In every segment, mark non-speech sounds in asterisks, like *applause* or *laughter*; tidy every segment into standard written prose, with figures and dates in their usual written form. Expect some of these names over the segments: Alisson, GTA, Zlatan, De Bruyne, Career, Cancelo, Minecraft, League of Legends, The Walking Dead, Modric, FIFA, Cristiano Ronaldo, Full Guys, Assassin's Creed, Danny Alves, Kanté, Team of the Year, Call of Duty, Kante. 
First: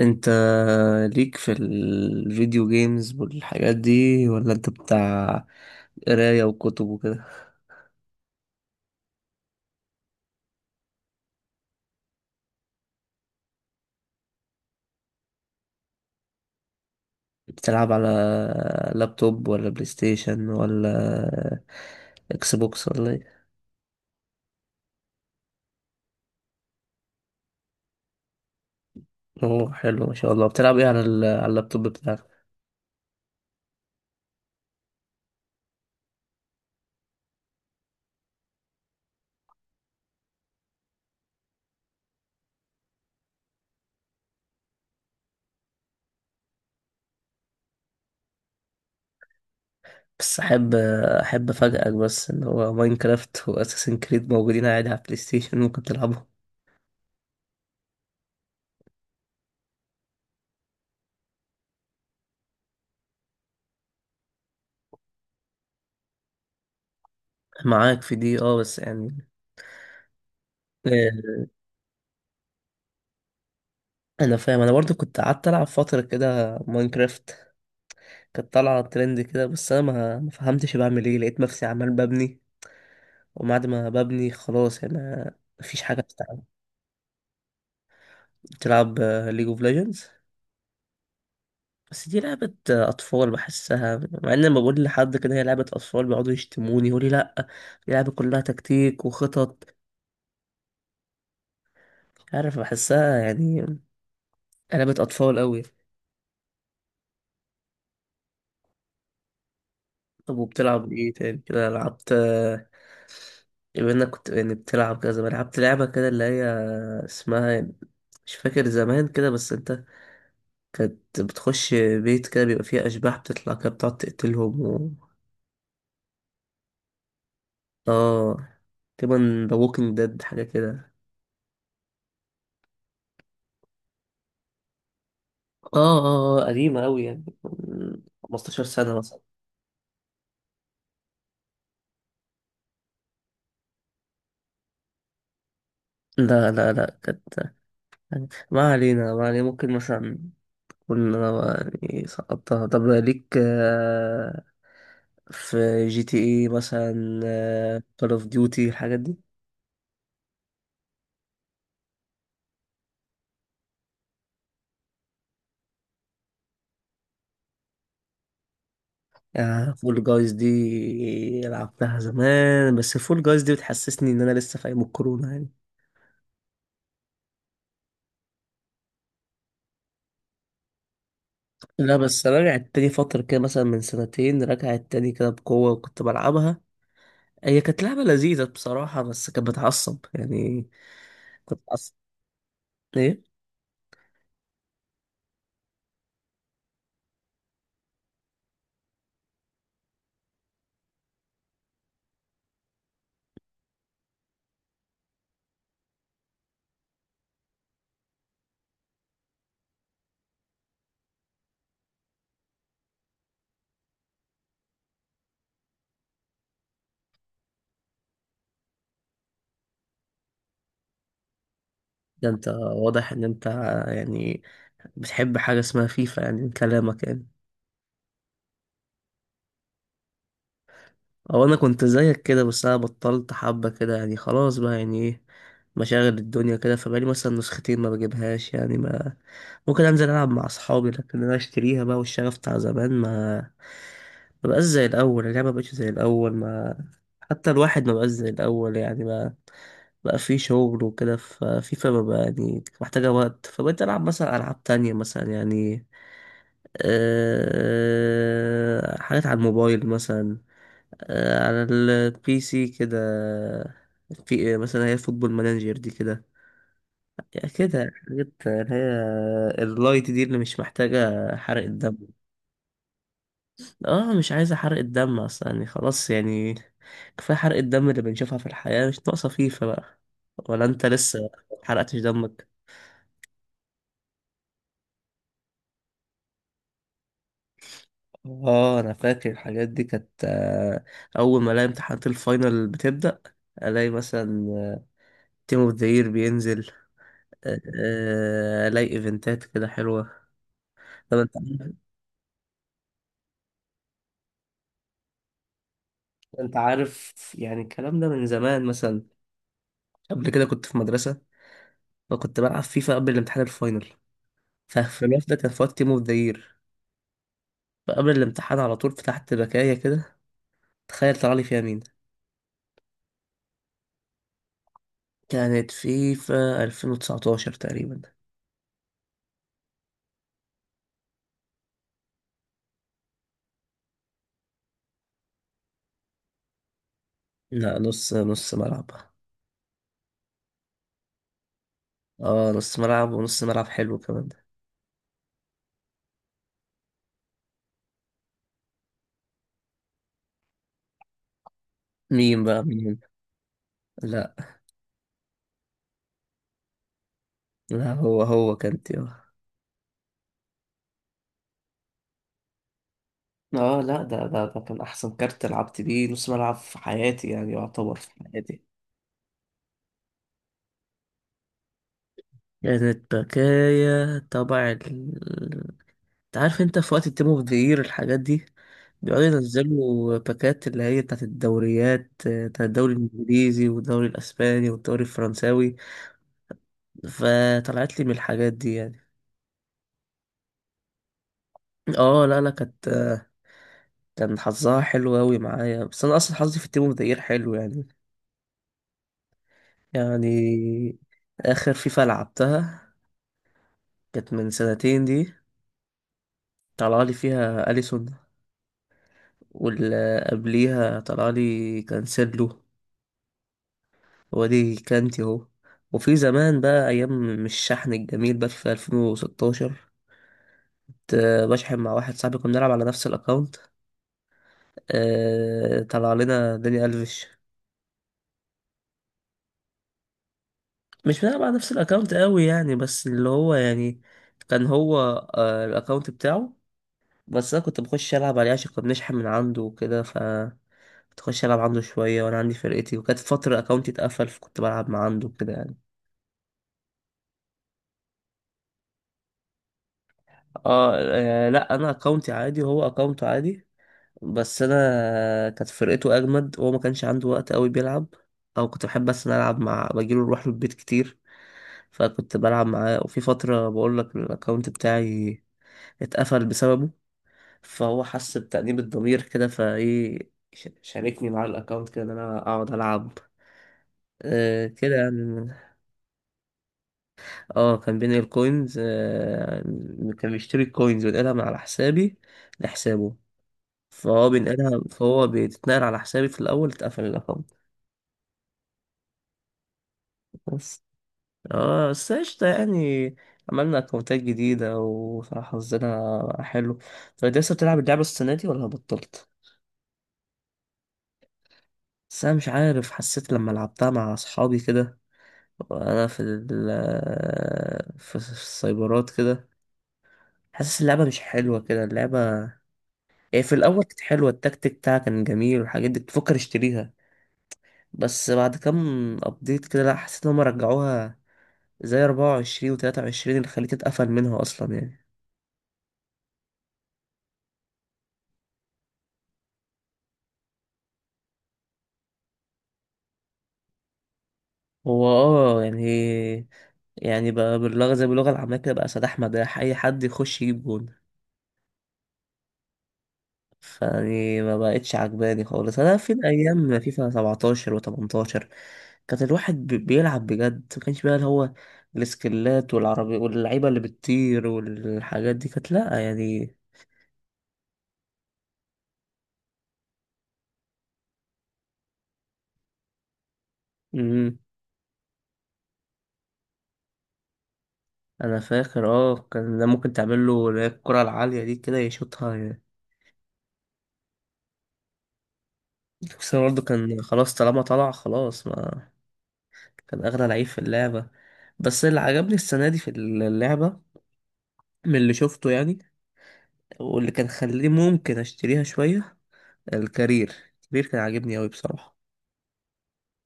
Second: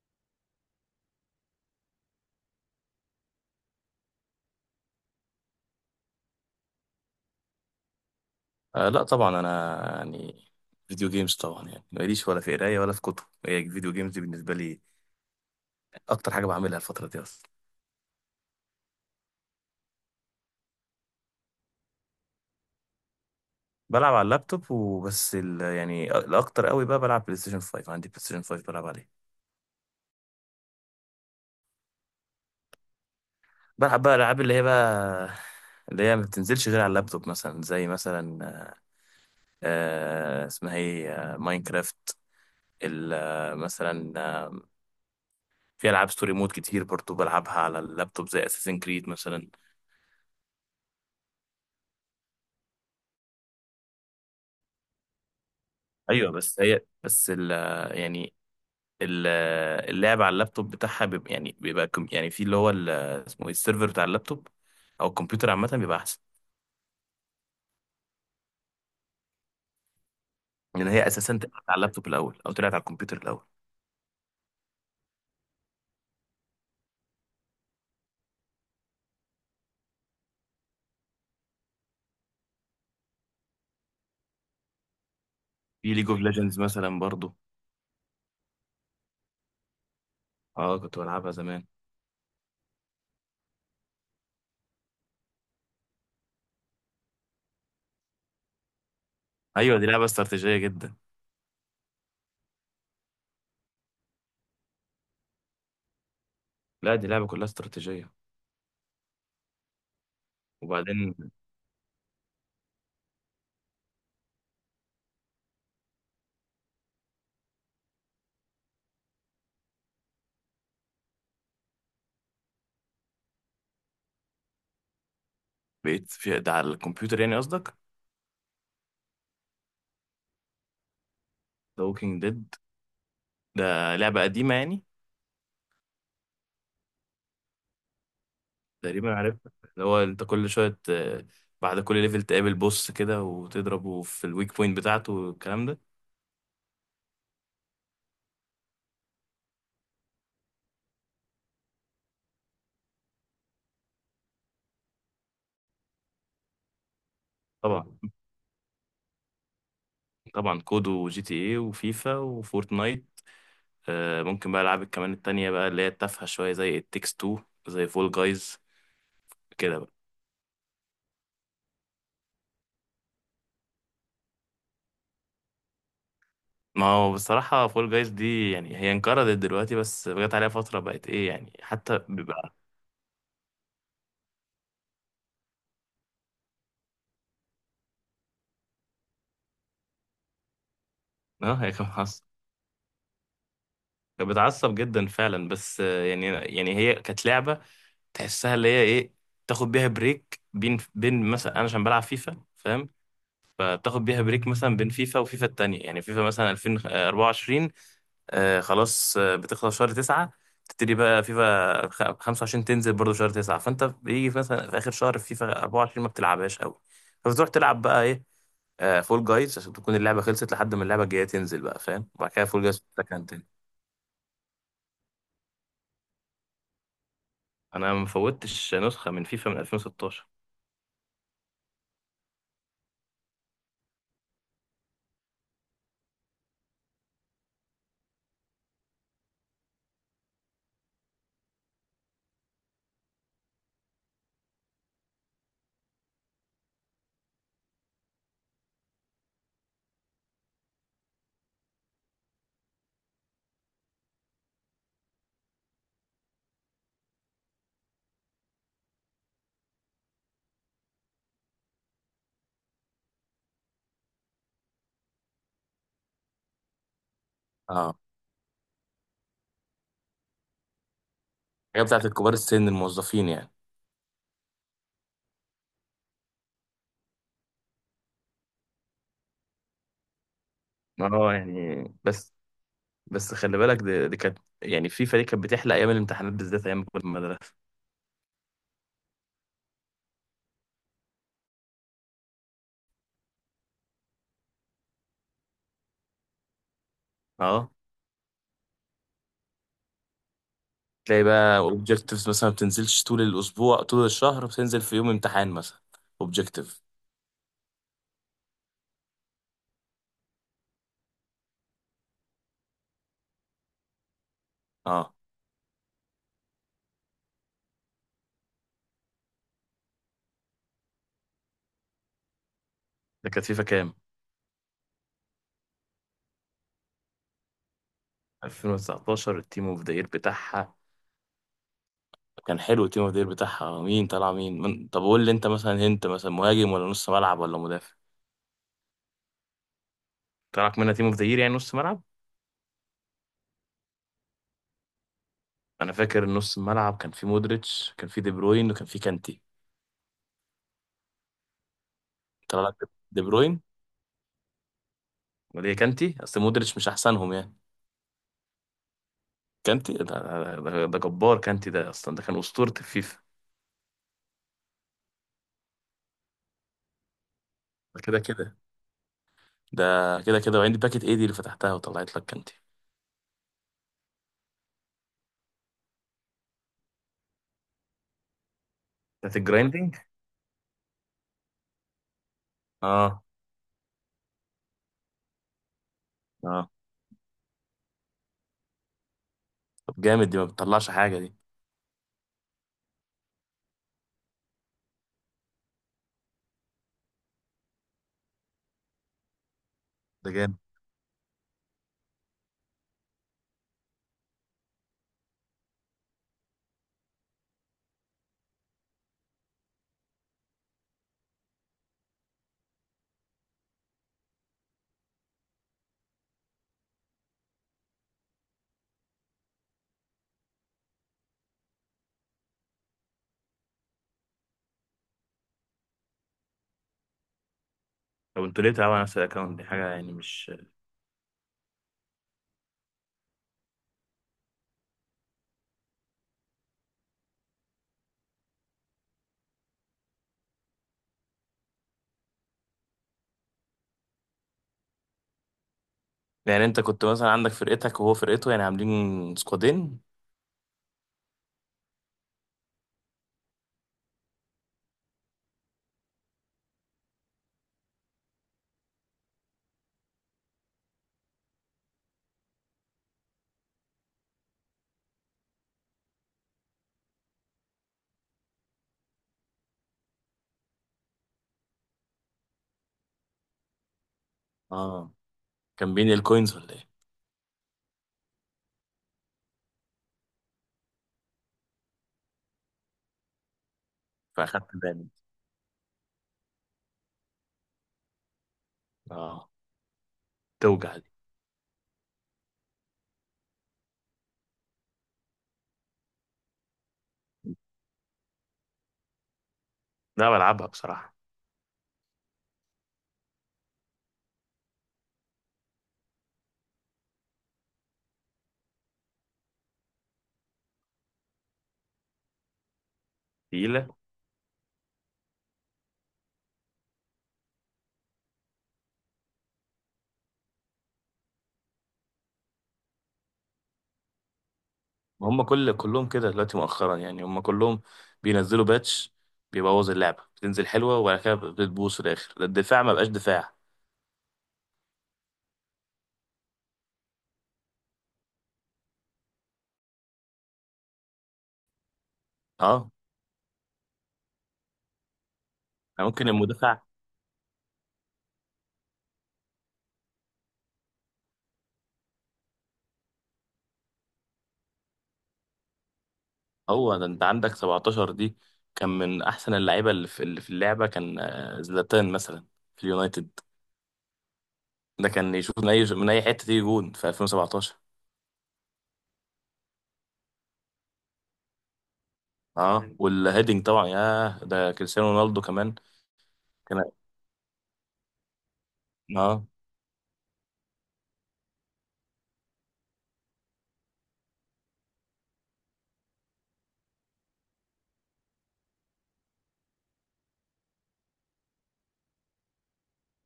انت ليك في الفيديو جيمز والحاجات دي ولا انت بتاع قراية وكتب وكده؟ آه لا طبعا، انا يعني فيديو جيمز طبعا. يعني ماليش ولا في قرايه ولا في كتب، هي فيديو جيمز دي بالنسبه لي اكتر حاجه بعملها الفتره دي اصلا. بتلعب على لابتوب ولا بلاي ستيشن ولا اكس بوكس ولا ايه؟ بلعب على اللابتوب وبس، ال يعني الاكتر قوي بقى بلعب بلاي ستيشن 5، عندي بلاي ستيشن 5 بلعب عليه. اوه، حلو ما شاء الله. بتلعب ايه على على اللابتوب بتاعك؟ بلعب بقى العاب اللي هي ما بتنزلش غير على اللابتوب، مثلا زي مثلا آه اسمها ايه آه، ماينكرافت. مثلا، في العاب ستوري مود كتير برضو بلعبها على اللابتوب، زي اساسن كريد مثلا. بس احب افاجئك، بس ان هو ماينكرافت واساسن كريد موجودين عادي على البلاي ستيشن *laughs* ممكن تلعبهم. ايوه بس هي بس ال- اللعب على اللابتوب بتاعها بيبقى يعني يعني في اللي هو ال- اسمه ايه السيرفر بتاع اللابتوب او الكمبيوتر عامه بيبقى احسن، معاك في دي، اه، بس يعني لان هي آه، اساسا طلعت على اللابتوب الاول او طلعت على الكمبيوتر الاول. انا فاهم. انا برضو كنت قعدت العب فترة كده ماينكرافت، كانت طالعة ترند كده، بس أنا ما فهمتش بعمل إيه، لقيت نفسي عمال ببني، وبعد ما ببني خلاص أنا مفيش في حاجة ليج اوف بتلعب. ليجندز مثلا برضو. تلعب ليج اوف ليجندز؟ اه كنت بلعبها زمان. بس دي لعبة أطفال بحسها، مع إن لما بقول لحد كده هي لعبة أطفال بيقعدوا يشتموني يقولي لأ، دي لعبة كلها تكتيك وخطط. ايوه دي لعبه استراتيجيه جدا. مش عارف، بحسها يعني لعبة أطفال أوي. لا دي لعبه كلها استراتيجيه. طب وبتلعب إيه وبعدين تاني كده؟ لعبت بما انك كنت يعني بتلعب كده زمان، لعبت لعبة كده اللي هي اسمها، مش فاكر زمان كده، بس انت كانت بتخش بيت كده بيبقى فيه أشباح بتطلع كده بتقعد تقتلهم و... بقيت في ده على الكمبيوتر يعني قصدك؟ اه، تقريبا ذا ووكينج ديد حاجة كده. ذا ووكينج ديد، ده لعبه قديمه يعني. اه اه، قديمة أوي يعني من 15 سنة تقريبا مثلا. عارفها، اللي هو انت كل شويه بعد كل ليفل تقابل بوس كده وتضربه في الويك بوينت بتاعته والكلام ده. لا لا لا، كانت ما علينا ما علينا. ممكن مثلا كنا يعني سقطتها. طب ليك في جي تي اي مثلا، طبعا. كول اوف ديوتي، الحاجات دي؟ طبعا كودو وجي تي ايه وفيفا وفورتنايت. آه ممكن بقى العاب كمان التانية بقى اللي هي التافهة شوية، زي التكس 2، زي فول جايز كده بقى. فول جايز دي لعبتها زمان، بس فول جايز دي بتحسسني ان انا لسه في ايام الكورونا يعني. ما هو بصراحة فول جايز دي يعني هي انقرضت دلوقتي، بس جت عليها فترة بقت ايه يعني، لا، حتى بس انا بيبقى... رجعت تاني فترة كده، مثلا من سنتين رجعت تاني كده بقوة وكنت بلعبها. هي كانت لعبة لذيذة بصراحة، بس كانت بتعصب يعني. *laughs* اه كنت هي كانت بتعصب، بتعصب. ايه. كانت بتعصب جدا فعلا، بس يعني هي كانت لعبة تحسها اللي هي ايه، تاخد بيها بريك بين بين، مثلا انا عشان بلعب فيفا فاهم، فتاخد بيها بريك مثلا بين فيفا وفيفا التانية، يعني فيفا مثلا 2024 آه خلاص آه بتخلص شهر تسعة، تبتدي بقى فيفا 25 تنزل برضه شهر تسعة، فانت بيجي في مثلا في اخر شهر في فيفا 24 ما بتلعبهاش قوي، فبتروح تلعب بقى ايه، آه فول جايز، عشان تكون اللعبة خلصت لحد ما اللعبة الجاية تنزل بقى فاهم، ده وبعد كده انت فول جايز واضح ان تكن تاني. انت يعني بتحب حاجة اسمها فيفا يعني من كلامك يعني. انا ما فوتش نسخة من فيفا من 2016. او انا كنت زيك كده، بس انا بطلت حبة كده، يعني خلاص بقى، يعني ايه، مشاغل الدنيا كده، فبقالي مثلا نسختين ما بجيبهاش يعني. ما ممكن انزل العب مع اصحابي، لكن انا اشتريها بقى والشغف بتاع زمان ما بقاش زي الاول، اللعبة ما بقتش زي الاول، ما حتى الواحد ما بقاش زي الاول يعني، ما بقى في شغل وكده. ففيفا بقى يعني محتاجة وقت، فبقيت ألعب مثلا ألعاب تانية، مثلا يعني أه حاجات على الموبايل مثلا، على البي سي كده، في مثلا هي فوتبول مانجر دي كده، يعني كده اه حاجات اللي هي اللايت دي اللي مش محتاجة حرق هي الدم. بتاعت الكبار السن الموظفين يعني. اه، مش عايزة حرق الدم اصلا يعني، خلاص يعني، كفاية حرق الدم اللي بنشوفها في الحياة، مش ناقصة فيفا بقى. ولا انت لسه اه يعني حرقتش بس، دمك؟ بس خلي بالك دي كانت يعني في فريق كانت بتحلق ايام الامتحانات بالذات، ايام ما كنت في المدرسه. اه، انا فاكر الحاجات دي كانت اول ما الاقي امتحانات الفاينل بتبدأ، الاقي مثلا تيم اوف ذا يير بينزل، اه الاقي ايفنتات كده حلوه. طب تلاقي انت بقى عارف، اوبجكتيفز مثلا ما بتنزلش طول الاسبوع طول الشهر، بتنزل في يوم امتحان مثلا، انت اوبجكتيف. عارف يعني الكلام ده من زمان؟ مثلا قبل كده كنت في مدرسه وكنت بلعب فيفا قبل الامتحان الفاينل، ففي اه الوقت ده كان في وقت تيم اوف ذا يير، فقبل الامتحان على طول فتحت بكايه كده. تخيل طلع لي فيها مين! ده كانت فيفا كام؟ كانت فيفا 2019 تقريبا. 2019. التيم اوف ذا يير بتاعها كان حلو. التيم اوف ذا يير بتاعها مين طلع مين من... طب قول لي، انت مثلا انت مثلا مهاجم ولا نص ملعب ولا لا، مدافع؟ نص نص ملعب. طلعك منها تيم اوف ذا يير يعني نص ملعب. اه نص ملعب، ونص ملعب حلو كمان ده. انا فاكر نص الملعب كان في مودريتش، كان في دي بروين، وكان في كانتي. مين بقى طلع لك مين؟ دي بروين؟ لا امال ايه؟ كانتي؟ اصل مودريتش مش احسنهم يعني. لا، هو كانت، كانتي ده جبار، كانتي ده اصلا ده كان اسطوره الفيفا. اه لا، ده كان احسن كارت لعبت بيه نص ملعب في حياتي، يعني يعتبر ده في كده كده. حياتي. ده كده كده. وعندي باكت ايه دي اللي فتحتها وطلعت لك كانتي؟ كانت بكايا تبع ال... انت عارف انت في وقت التيم اوف ذا يير الحاجات دي بيقعدوا بتاعت الجرايندنج. ينزلوا باكات اللي هي بتاعت الدوريات، بتاع الدوري اه. الانجليزي والدوري الاسباني والدوري الفرنساوي، اه. فطلعت لي من الحاجات دي يعني. طب جامد، دي ما بتطلعش حاجه دي، اه لا لا، كانت كان حظها حلو اوي معايا، بس انا اصلا حظي في التيم اوف ذا يير حلو يعني. ده جامد. يعني اخر فيفا لعبتها كانت من سنتين دي، طلع لي فيها أليسون، واللي قبليها طلع لي كانسيلو، وادي كانتي اهو. وفي زمان بقى، أيام مش الشحن الجميل بقى في 2016، كنت بشحن مع واحد صاحبي، كنا بنلعب على نفس الأكاونت، طلع لنا داني ألفيش. طب انتوا ليه تلعبوا على نفس الاكونت؟ دي حاجه يعني مش... مش بنلعب على نفس الأكاونت قوي يعني، بس اللي هو يعني كان هو الأكاونت بتاعه، بس أنا كنت بخش ألعب عليه عشان كنا بنشحن من عنده وكده. ف تخش العب عنده شويه، وانا عندي فرقتي، وكانت فتره اكونتي اتقفل، فكنت بلعب مع عنده كده يعني. يعني انت كنت مثلا عندك فرقتك وهو فرقته، يعني عاملين سكوادين؟ اه، لا، انا اكونتي عادي وهو اكونته عادي، بس انا كانت فرقته اجمد، وهو ما كانش عنده وقت قوي بيلعب، او كنت بحب بس أنا العب مع بجيله، نروح له البيت كتير، فكنت بلعب معاه. وفي فتره، بقول لك، الاكونت بتاعي اتقفل بسببه، فهو حس بتأنيب الضمير كده فايه، شاركني معاه الاكونت كده، ان انا اقعد العب، آه كده اه يعني. كان بين الكوينز ولا ايه؟ اه، كان بينقل كوينز، كان بيشتري الكوينز وينقلها من على حسابي لحسابه، فهو فاخدت بينقلها، بالي. فهو بتتنقل على حسابي، في الأول اتقفل الأكونت. اه بس توجع دي. اه، بس قشطة يعني، عملنا أكونتات جديدة، وصراحة حظنا حلو. طب انت لسه بتلعب اللعبة السنة دي ولا بطلت؟ لا بلعبها بصراحه. بس أنا مش عارف، حسيت لما لعبتها مع أصحابي كده، وأنا في ال في السايبرات كده، حاسس اللعبة مش حلوة كده اللعبة. إيه، في الاول تقيله، كانت حلوه، التكتيك بتاعها كان جميل، والحاجات دي كنت بفكر اشتريها، بس بعد كام ابديت كده لا، حسيت ان هم رجعوها زي 24 و23 اللي خليت اتقفل منها اصلا يعني. ما هم كل كلهم كده دلوقتي مؤخرا، يعني هم كلهم بينزلوا باتش بيبوظ اللعبة، بتنزل حلوة وبعد كده بتبوظ في الآخر، ده الدفاع ما بقاش دفاع. هو اه يعني، يعني بقى باللغه زي باللغه العاميه كده، بقى سداح مداح، اي حد يخش يجيب جون. اه فيعني ما بقتش عجباني خالص، انا يعني في ممكن المدافع... ايام فيفا 17 و18 كان الواحد بيلعب بجد، ما كانش بقى اللي هو السكلات والعربي واللعيبه اللي بتطير والحاجات دي، كانت لا يعني. هو ده انت عندك 17 دي؟ كان من احسن اللعيبة اللي في اللي في اللعبة كان زلاتان مثلا في اليونايتد، امم، ده كان يشوف من اي من اي حتة تيجي جون في 2017. انا فاكر، اه كان ده ممكن تعمل له اللي هي الكرة العالية دي كده يشوطها يعني. اه والهيدنج طبعا، ياه ده كريستيانو رونالدو كمان بس برضه كان... كان خلاص طالما طلع خلاص، ما اه. كان اغلى لعيب في اللعبة. بس اللي عجبني السنة دي في اللعبة من اللي شفته يعني، واللي كان خليني ممكن اشتريها شوية، الكارير. الكارير كان عاجبني اوي بصراحة.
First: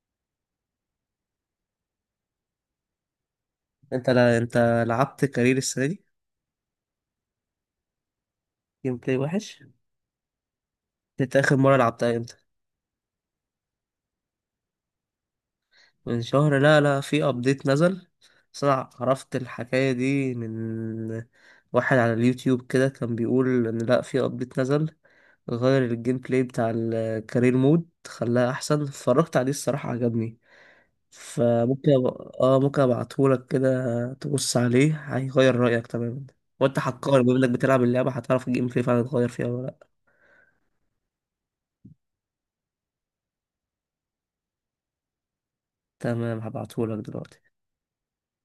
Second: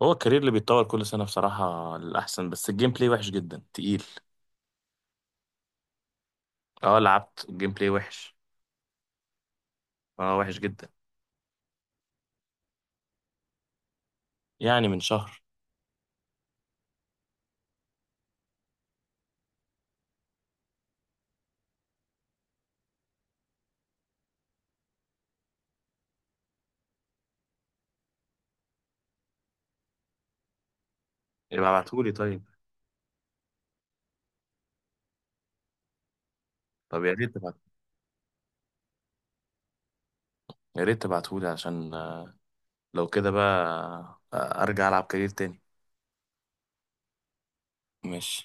هو الكارير اللي بيتطور كل سنة بصراحة الأحسن، بس الجيم بلاي وحش جدا، تقيل. انت لا، انت لعبت كارير السنة دي؟ اه لعبت الجيم بلاي وحش. جيم بلاي وحش. اه وحش جدا. انت اخر مرة لعبتها امتى؟ يعني من شهر. من شهر؟ لا لا، في ابديت نزل. بس انا عرفت الحكاية دي من واحد على اليوتيوب كده كان بيقول ان لا، في ابديت نزل غير الجيم بلاي بتاع الكارير مود، خلاه احسن. اتفرجت عليه الصراحة عجبني، يبقى فممكن ابعتهولي طيب. اه ممكن ابعتهولك كده، تبص عليه هيغير رأيك تماما. وانت طب يا حكار بما ريت انك تبعت، بتلعب اللعبة، هتعرف الجيم بلاي فعلا اتغير فيها ولا لا. يا ريت تبعتهولي عشان لو كده بقى، ارجع العب كارير تاني. تمام، هبعتهولك دلوقتي. ماشي.